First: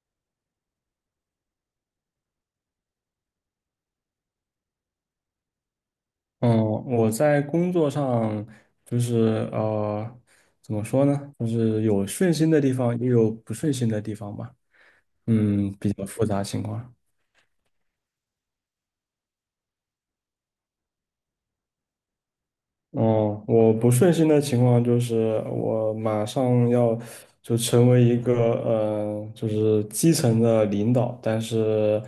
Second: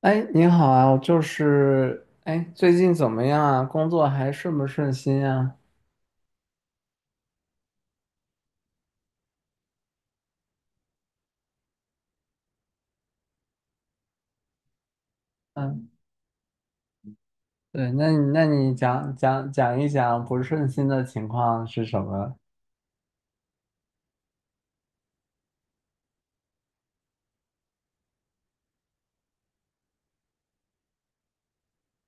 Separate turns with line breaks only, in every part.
哎，你好啊，我就是，哎，最近怎么样啊？工作还顺不顺心啊？
嗯，我在工作上就是怎么说呢？就是有顺心的地方，也有不顺心的地方吧。嗯，
嗯，
比较复杂情况。
对，那你讲一讲不顺心的情况是什么？
哦，我不顺心的情况就是我马上要就成为一个就是基层的领导，但是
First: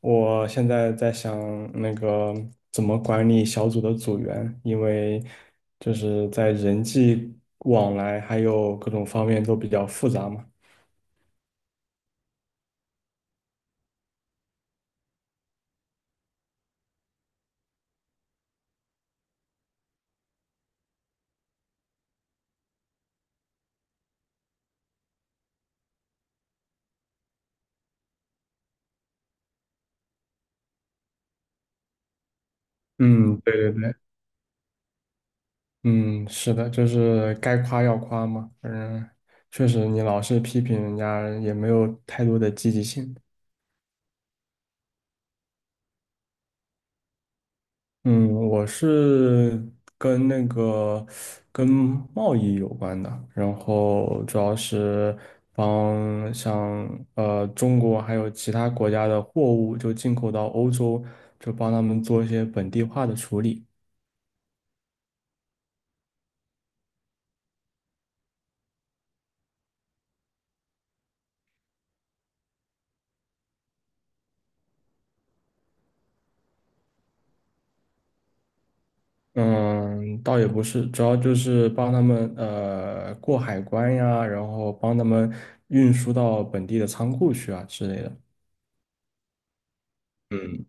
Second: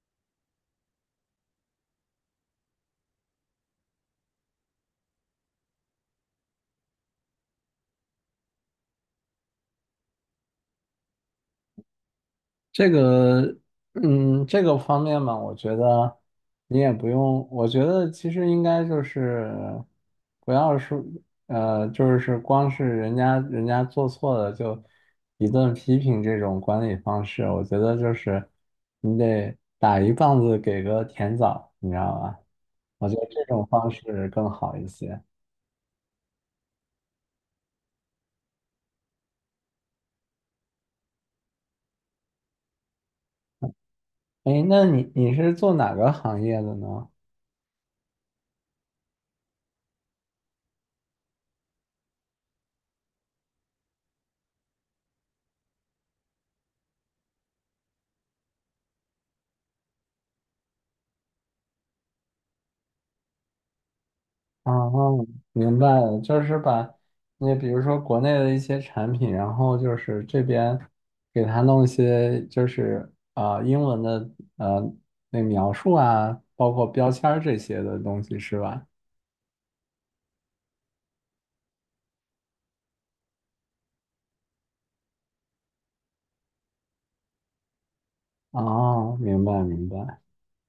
我现在在想那个怎么管理小组的组员，因为就是在人际往来还有各种方面都比较复杂嘛。
这个，这个方面嘛，我觉得你也不用，我觉得其实应该就是不要说，呃，就是光是人家做错了就一顿批评，这种管理方式，我觉得就是你得打一棒子给个甜枣，你知道吧？我觉得
嗯，
这
对
种
对
方
对，
式更好一些。
嗯，是的，就是该夸要夸嘛，嗯，确实你老是批评人家也没有太多的积极性。
哎，那你是做哪个行业的呢？
嗯，我是跟那个跟贸易有关的，然后主要是帮像中国还有其他国家的货物就进口到欧洲，就帮他们做一些本地化的处理。
啊哦，明白了，就是把那比如说国内的一些产品，然后就是这边给它弄一些英文的呃那描述啊，包括标签儿这些的东西是吧？
嗯，倒也不是，主要就是帮他们过海关呀，然后帮他们运输到本地的仓库去啊之类的。
哦，明白明白，
嗯。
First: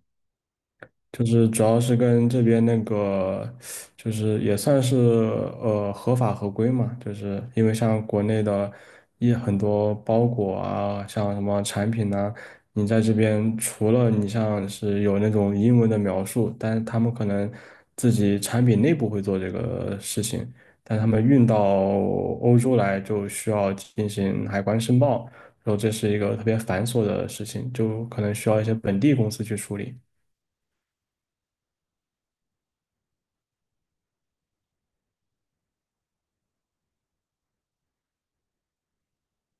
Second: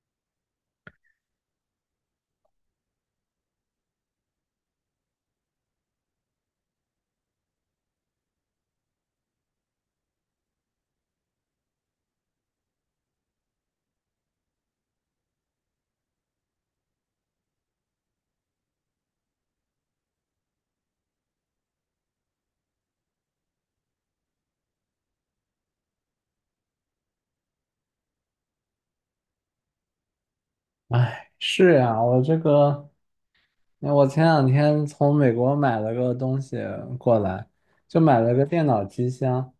就是主要是跟这边那个，就是也算是合法合规嘛，就是因为像国内的很多包裹啊，像什么产品呐、你在这边除了你像是有那种英文的描述，但是他们可能自己产品内部会做这个事情，但他们运到欧洲来就需要进行海关申报，然后这是一个特别繁琐的事情，就可能需要一些本地公司去处理。
是呀，我这个。我前两天从美国买了个东西过来，就买了个电脑机箱，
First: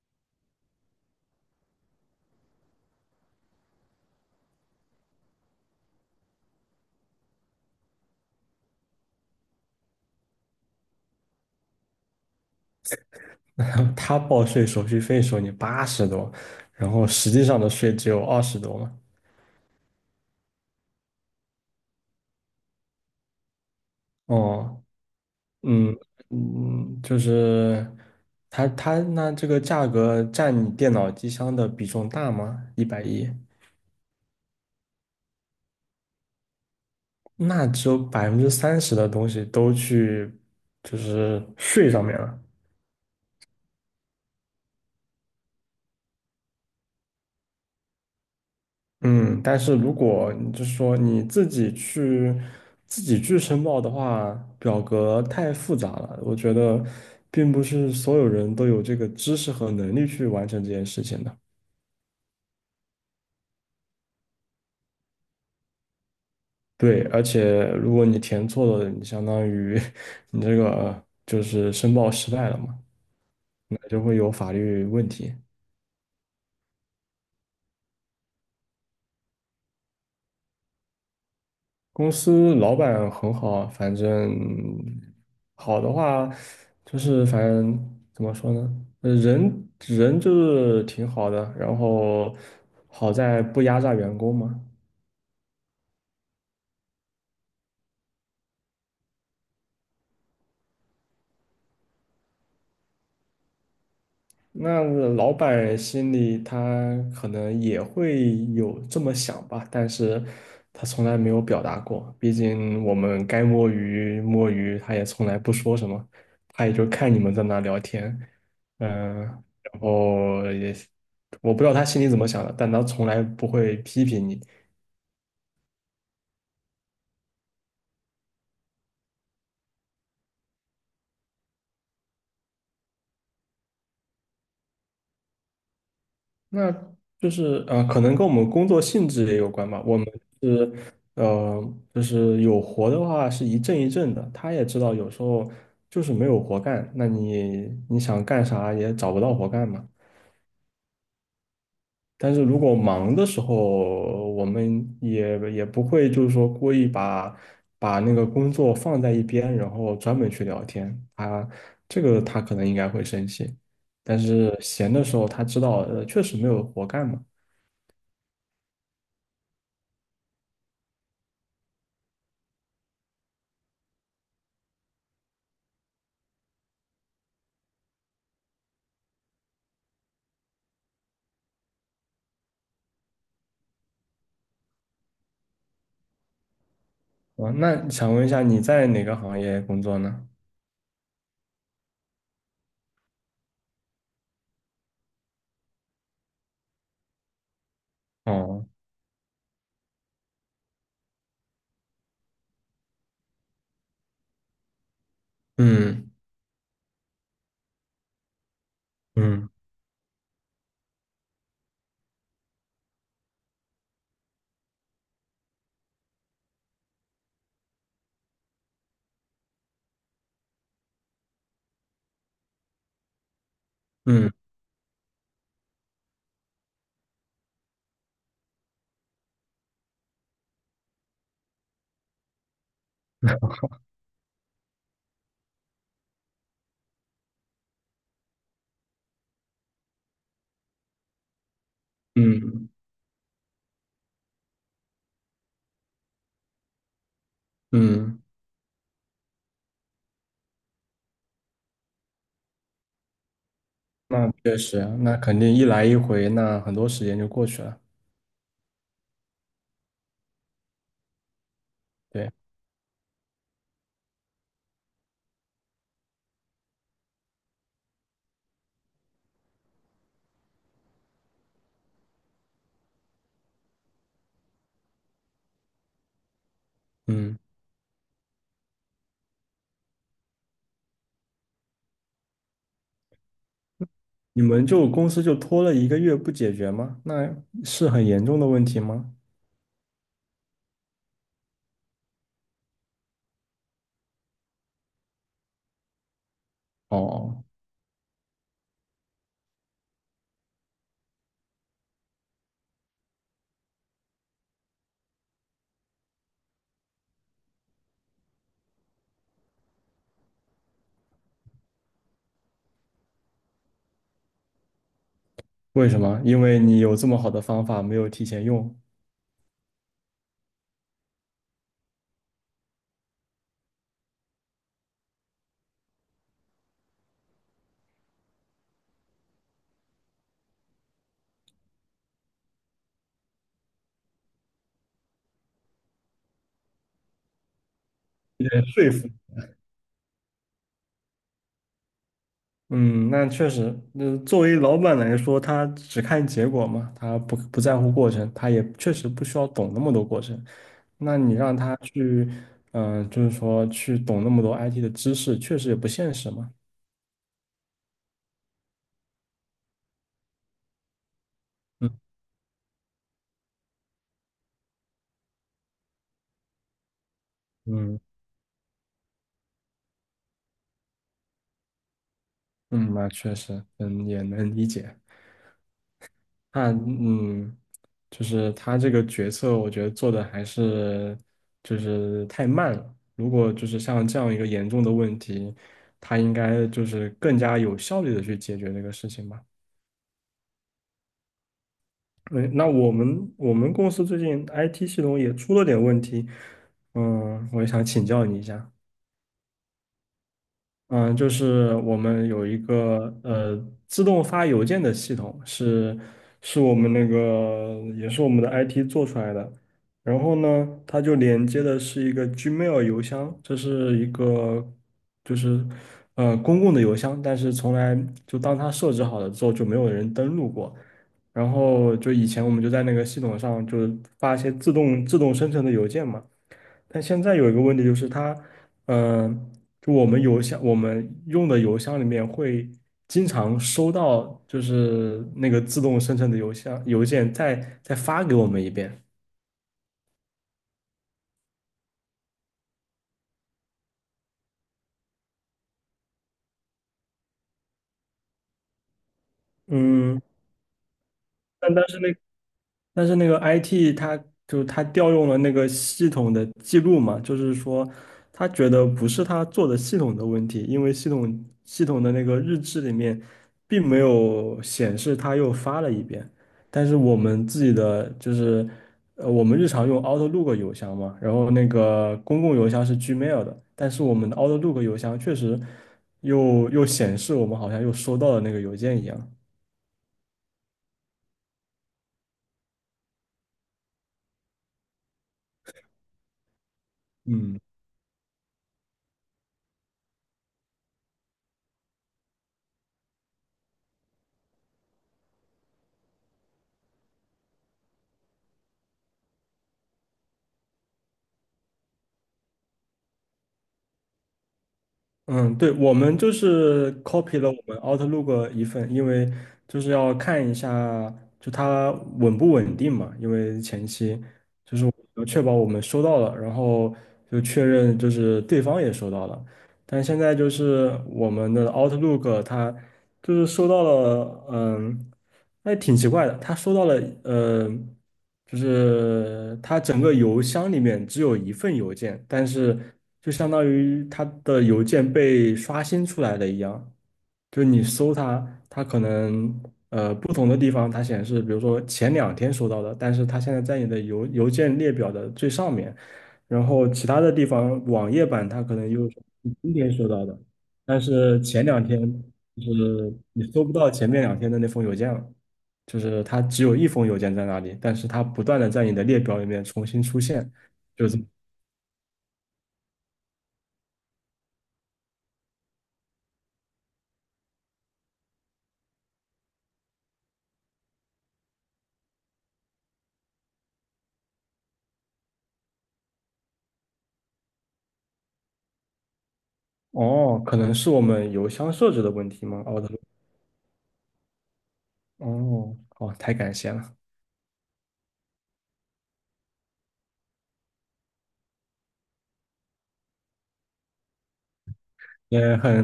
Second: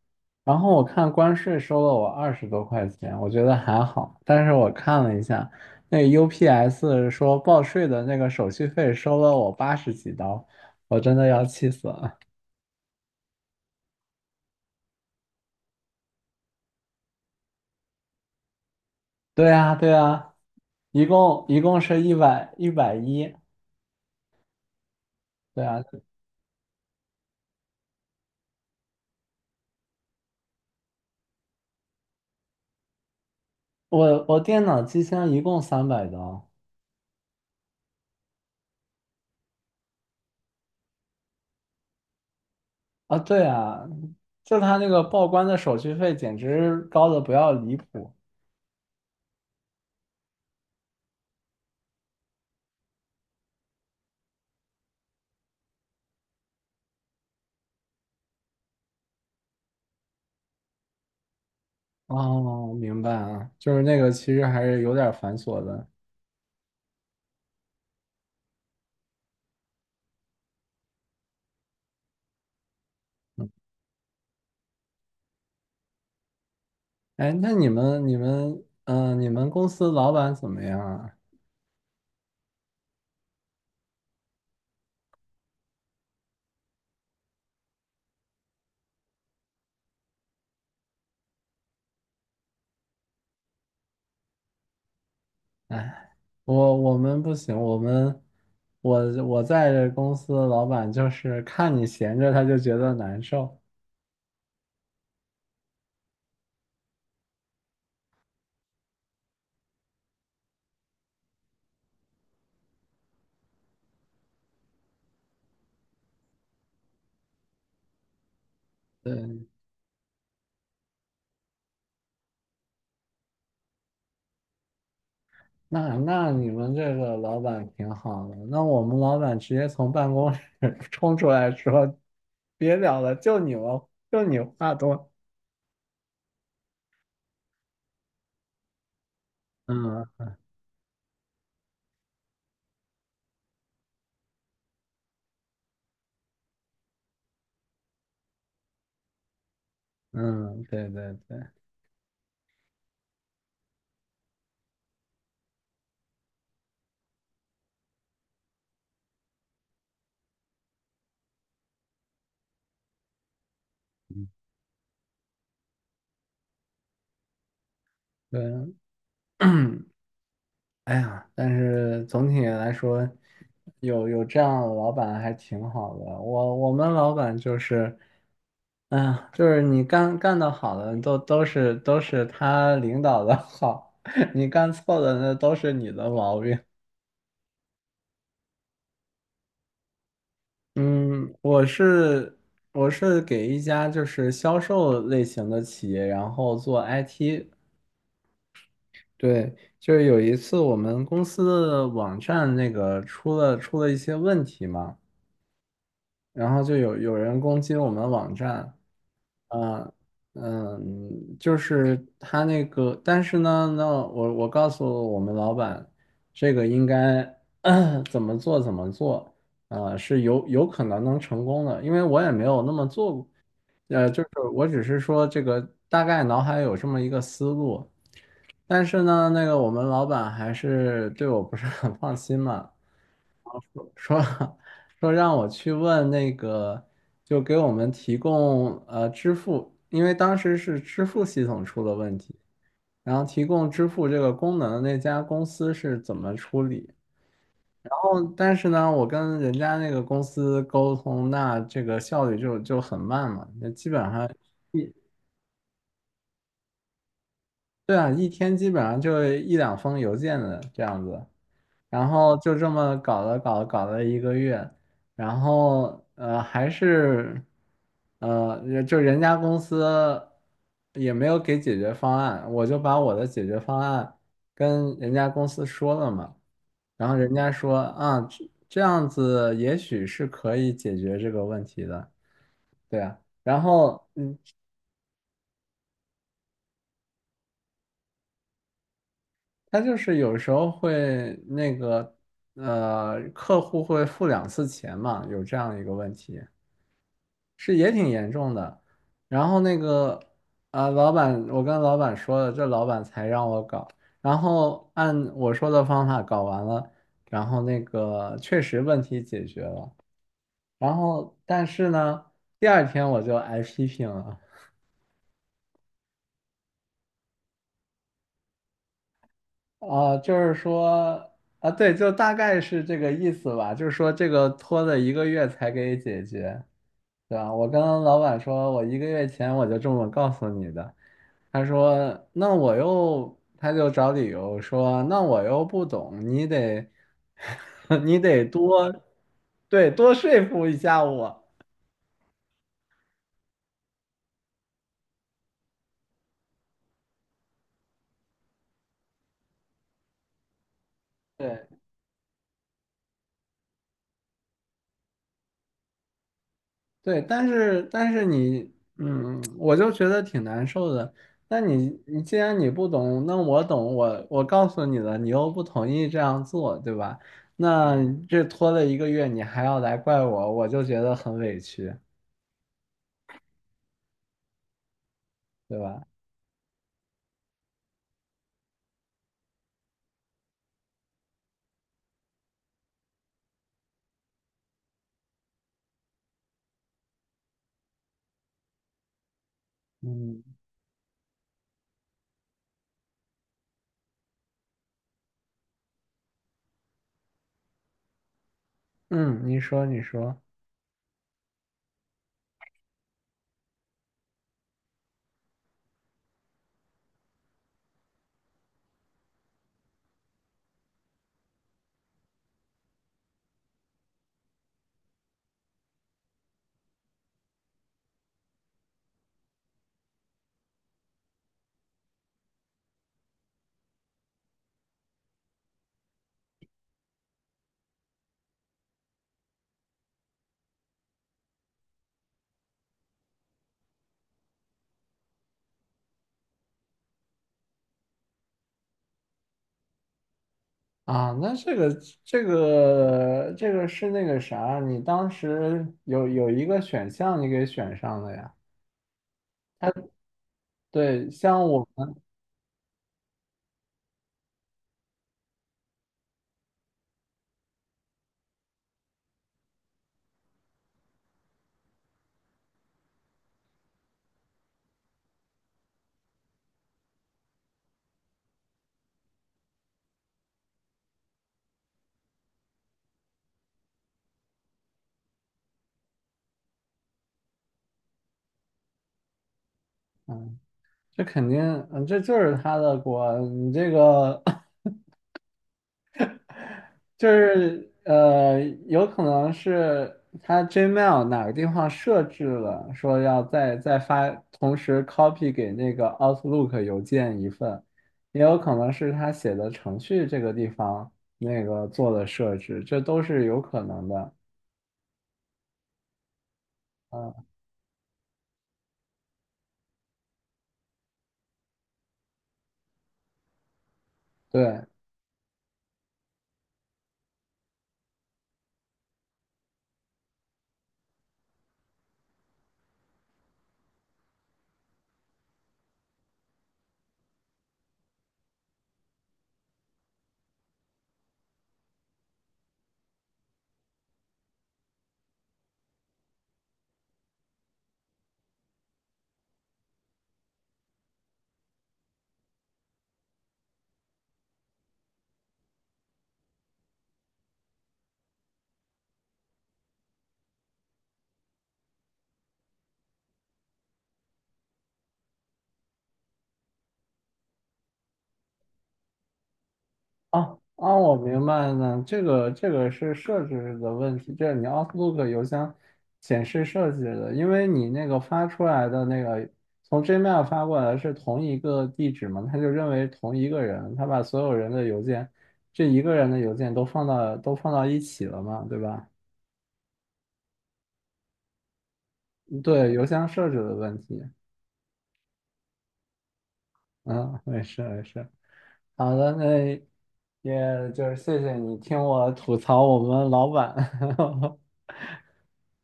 然后我看关税收了我二十多块钱，我觉得还好，但是我看了一下，那 UPS 说报税的那个手续费收了我八十几刀，我真的要气死了。
他报税手续费收你80多，然后实际上的税只有20多嘛。
对呀，对呀，一共是一百一十。
哦，
对啊，
嗯嗯，就是他那这个价格占你电脑机箱的比重大吗？110，
我电脑机箱一共三百刀。
那只有30%的东西都去就是税上面了。
啊，对啊，就他那个报关的手续费简直高的不要离谱。
嗯，但是如果你就是说你自己去申报的话，表格太复杂了，我觉得并不是所有人都有这个知识和能力去完成这件事情的。
哦，明白啊，就是那个其实还是有点繁琐的。
对，而且如果你填错了，你相当于 你这个就是申报失败了嘛，
嗯。
那就会有法律问题。
哎，那你们公司老板怎么样啊？
公司老板很好，反正好的话就是反正怎么说呢，人人就是挺好的，然后好在不压榨员工嘛。
哎，我我们不行，我们我我在这公司老板就是看你闲着他就觉得难受。
那老板心里他可能也会有这么想吧，但是他从来没有表达过。毕竟我们该摸鱼摸鱼，他也从来不说什么，他也就看你们在那聊天，嗯、
对。
然后也我不知道他心里怎么想的，但他从来不会批评你，
那你们这个老板挺好的，那我们老板直接从办公室 冲出来说，别聊了，就你话多。
那就是可能跟我们工作性质也有关吧。我
嗯。
们是呃，就是有活的话是一阵一阵的。他也知道有时候就是没有活干，那你想干啥也找不到活干嘛。
嗯，对对对
但是如果忙的时候，我们也不会就是说故意把那个工作放在一边，然后专门去聊天。他这个他可能应该会生气，但是闲的时候他知道确实没有活干嘛。
对。哎呀，但是总体来说，有这样的老板还挺好的。我们老板就是，哎呀，就是你干的好的都是他领导的好，你干错的那都是你的毛病。
哦，那想问一下你在哪个行业工作呢？
嗯，我是给一家就是销售类型的企业，然后做 IT。
哦，
对，就是有一次我们公司的网站那个出了一些问题嘛，
嗯
然后就有人攻击我们网站。
嗯
嗯。嗯，就是他那个，但是呢，那我告诉我们老板，这个应该 怎么做。呃，是有可能能成功的，因为我也没有那么做过。呃，就是
嗯
我只是说这个大概脑海有这么一个思路，但是呢，那个我们老板还是对我不是很放心嘛，说 说让我去问那个，就给我们提供呃支付，因为当时是支付系统出了问题，
嗯
然后提供支付这个功能的那家公司是怎么处理。然后，
嗯，
但是呢，我跟人家那个公司沟通，那这个效率就很慢嘛，那基本上。
那确实啊，那肯定一来一回，那很多时间就过去了。
对啊，一天基本上就一两封邮件的这样子，然
对，
后就这么搞了一个月，然后还是就人家公司也没有给解决方案，我就把我的解决方案跟人家公司说了嘛，然后人
嗯，
家说啊这样子也许是可以解决这个问题的，对啊，然后嗯，
你们就公司就拖了一个月不解决吗？那是很严重的问题吗？
他就是有时候会那个呃，客户会付两次钱嘛，有这样一个问题，
哦，
是也挺严重的。然后那个啊、老板，我跟老板说了，这老板才让我搞，然后按我说的方法搞完了，然后那个确实问题解决了，然后但是呢，第二天我就挨批评了。
为什么？因为你有这么好的方法没有提前用，
哦，就是说啊，对，就大概是这个意思吧。就是说，这个拖了一个月才给解决，对吧？我跟老板说，我一个月前我就这么告诉你的。他说，那我又，他就找理由说，那我又不懂，你得，你得
被说
多，
服。
对，多说服一下我。
嗯，那确实，作为老板来说，他只看结果嘛，他不在乎过程，他也确实不需要懂那么多过程。那你让
对。
他去，就是说去懂那么多 IT 的知识，确实也不现实嘛。
对，但是但是你，嗯，我就觉得挺难受的。那你
嗯
你既然你不懂，那我懂，我告诉你了，你又不同意这样做，对吧？那
嗯
这拖了一个月，你还要来怪我，我就觉得很委屈，
嗯，那确实，嗯，也能理解。
对吧？
那就是他这个决策，我觉得做的还是就是太慢了。如果就是像这样一个严重的问题，他应该就是更加有效率的去解决这个事情吧。
嗯。
嗯，那我们公司最近 IT 系统也出了点问题，嗯，我也想请教你一下。
嗯，你说
嗯，就是我们有一个自动发邮件的系统，是我们那个也是我们的 IT 做出来的。然后呢，它就连接的是一个 Gmail 邮箱，这是一个就是公共的邮箱，但是从来就当它设置好了之后就没有人登录过。然后就以前我们就在那个系统上就是发一些自动生成的邮件嘛。但现在有一个问题就是它，嗯、就我们邮箱，我们用的邮箱里面会经常收到，就是那个自动生成的邮件再发给我们一遍。
啊，那这个是那个啥，你当时有一个选项你给选上了呀？
嗯，
对，像
但
我
但是那
们。
但是那个 IT 它调用了那个系统的记录嘛，就是说他觉得不是他做的系统的问题，因为系统的那个日志里面并没有显示他又发了一遍，但是我们自己的就是我们日常用 Outlook 邮箱嘛，然后那个公共邮箱是 Gmail 的，但是我们的 Outlook 邮箱确实又显示我们好像又收到了那个邮件一样，
嗯。这肯定，嗯，这就是他的锅。你这个 就
嗯。
是呃，有可能是他 Gmail 哪个地方设置了，说要再发，同时 copy 给那个 Outlook 邮件一份，也有可能是他写的程序这个地方那个做的设置，这都是有可能的。
嗯，对，我们就是 copy
嗯，
了我们 Outlook 的一份，因为就是要看一下就它稳不稳定嘛，因为前期
对。
要确保我们收到了，然后就确认就是对方也收到了，但现在就是我们的 Outlook，它就是收到了，嗯，那挺奇怪的，它收到了，呃，就是它整个邮箱里面只有一份邮件，但是就相当于它的邮件被刷新出来了一样，就是你搜它，它可能不同的地方它显示，比如说前两天收到的，但是它现在在你的邮件列表的最上面。然后其他的地方网页版它可能又是你今天收到的，但是前两天就是你搜不到前面两天的那封邮件了，就是它只有一封邮件在那里，但是它不断的在你的列表里面重新出现，
哦啊，
就
我
是
明白了，这个是设置的问题，这是你 Outlook 邮箱显示设置的，因为你那个发出来的那个从 Gmail 发过来是同一个地址嘛，他就认为同一个人，他把所有人的邮件，这一个人的邮件都放到一起了嘛，对吧？
哦，可能是我们邮箱设置的问题吗？哦，他
对，邮箱设置的问题，
哦，哦，太感谢了，
嗯，没事没事，好的，那也就是谢谢你听我吐槽我们老板。
也很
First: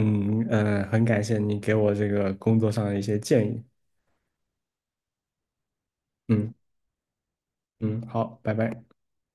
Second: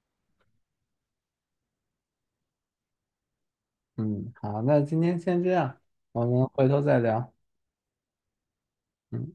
嗯、呃很感谢你给我这个工作上的一些建议，
嗯，好，那今天先这样，我们
嗯
回头再聊。
嗯，好，拜拜。
嗯。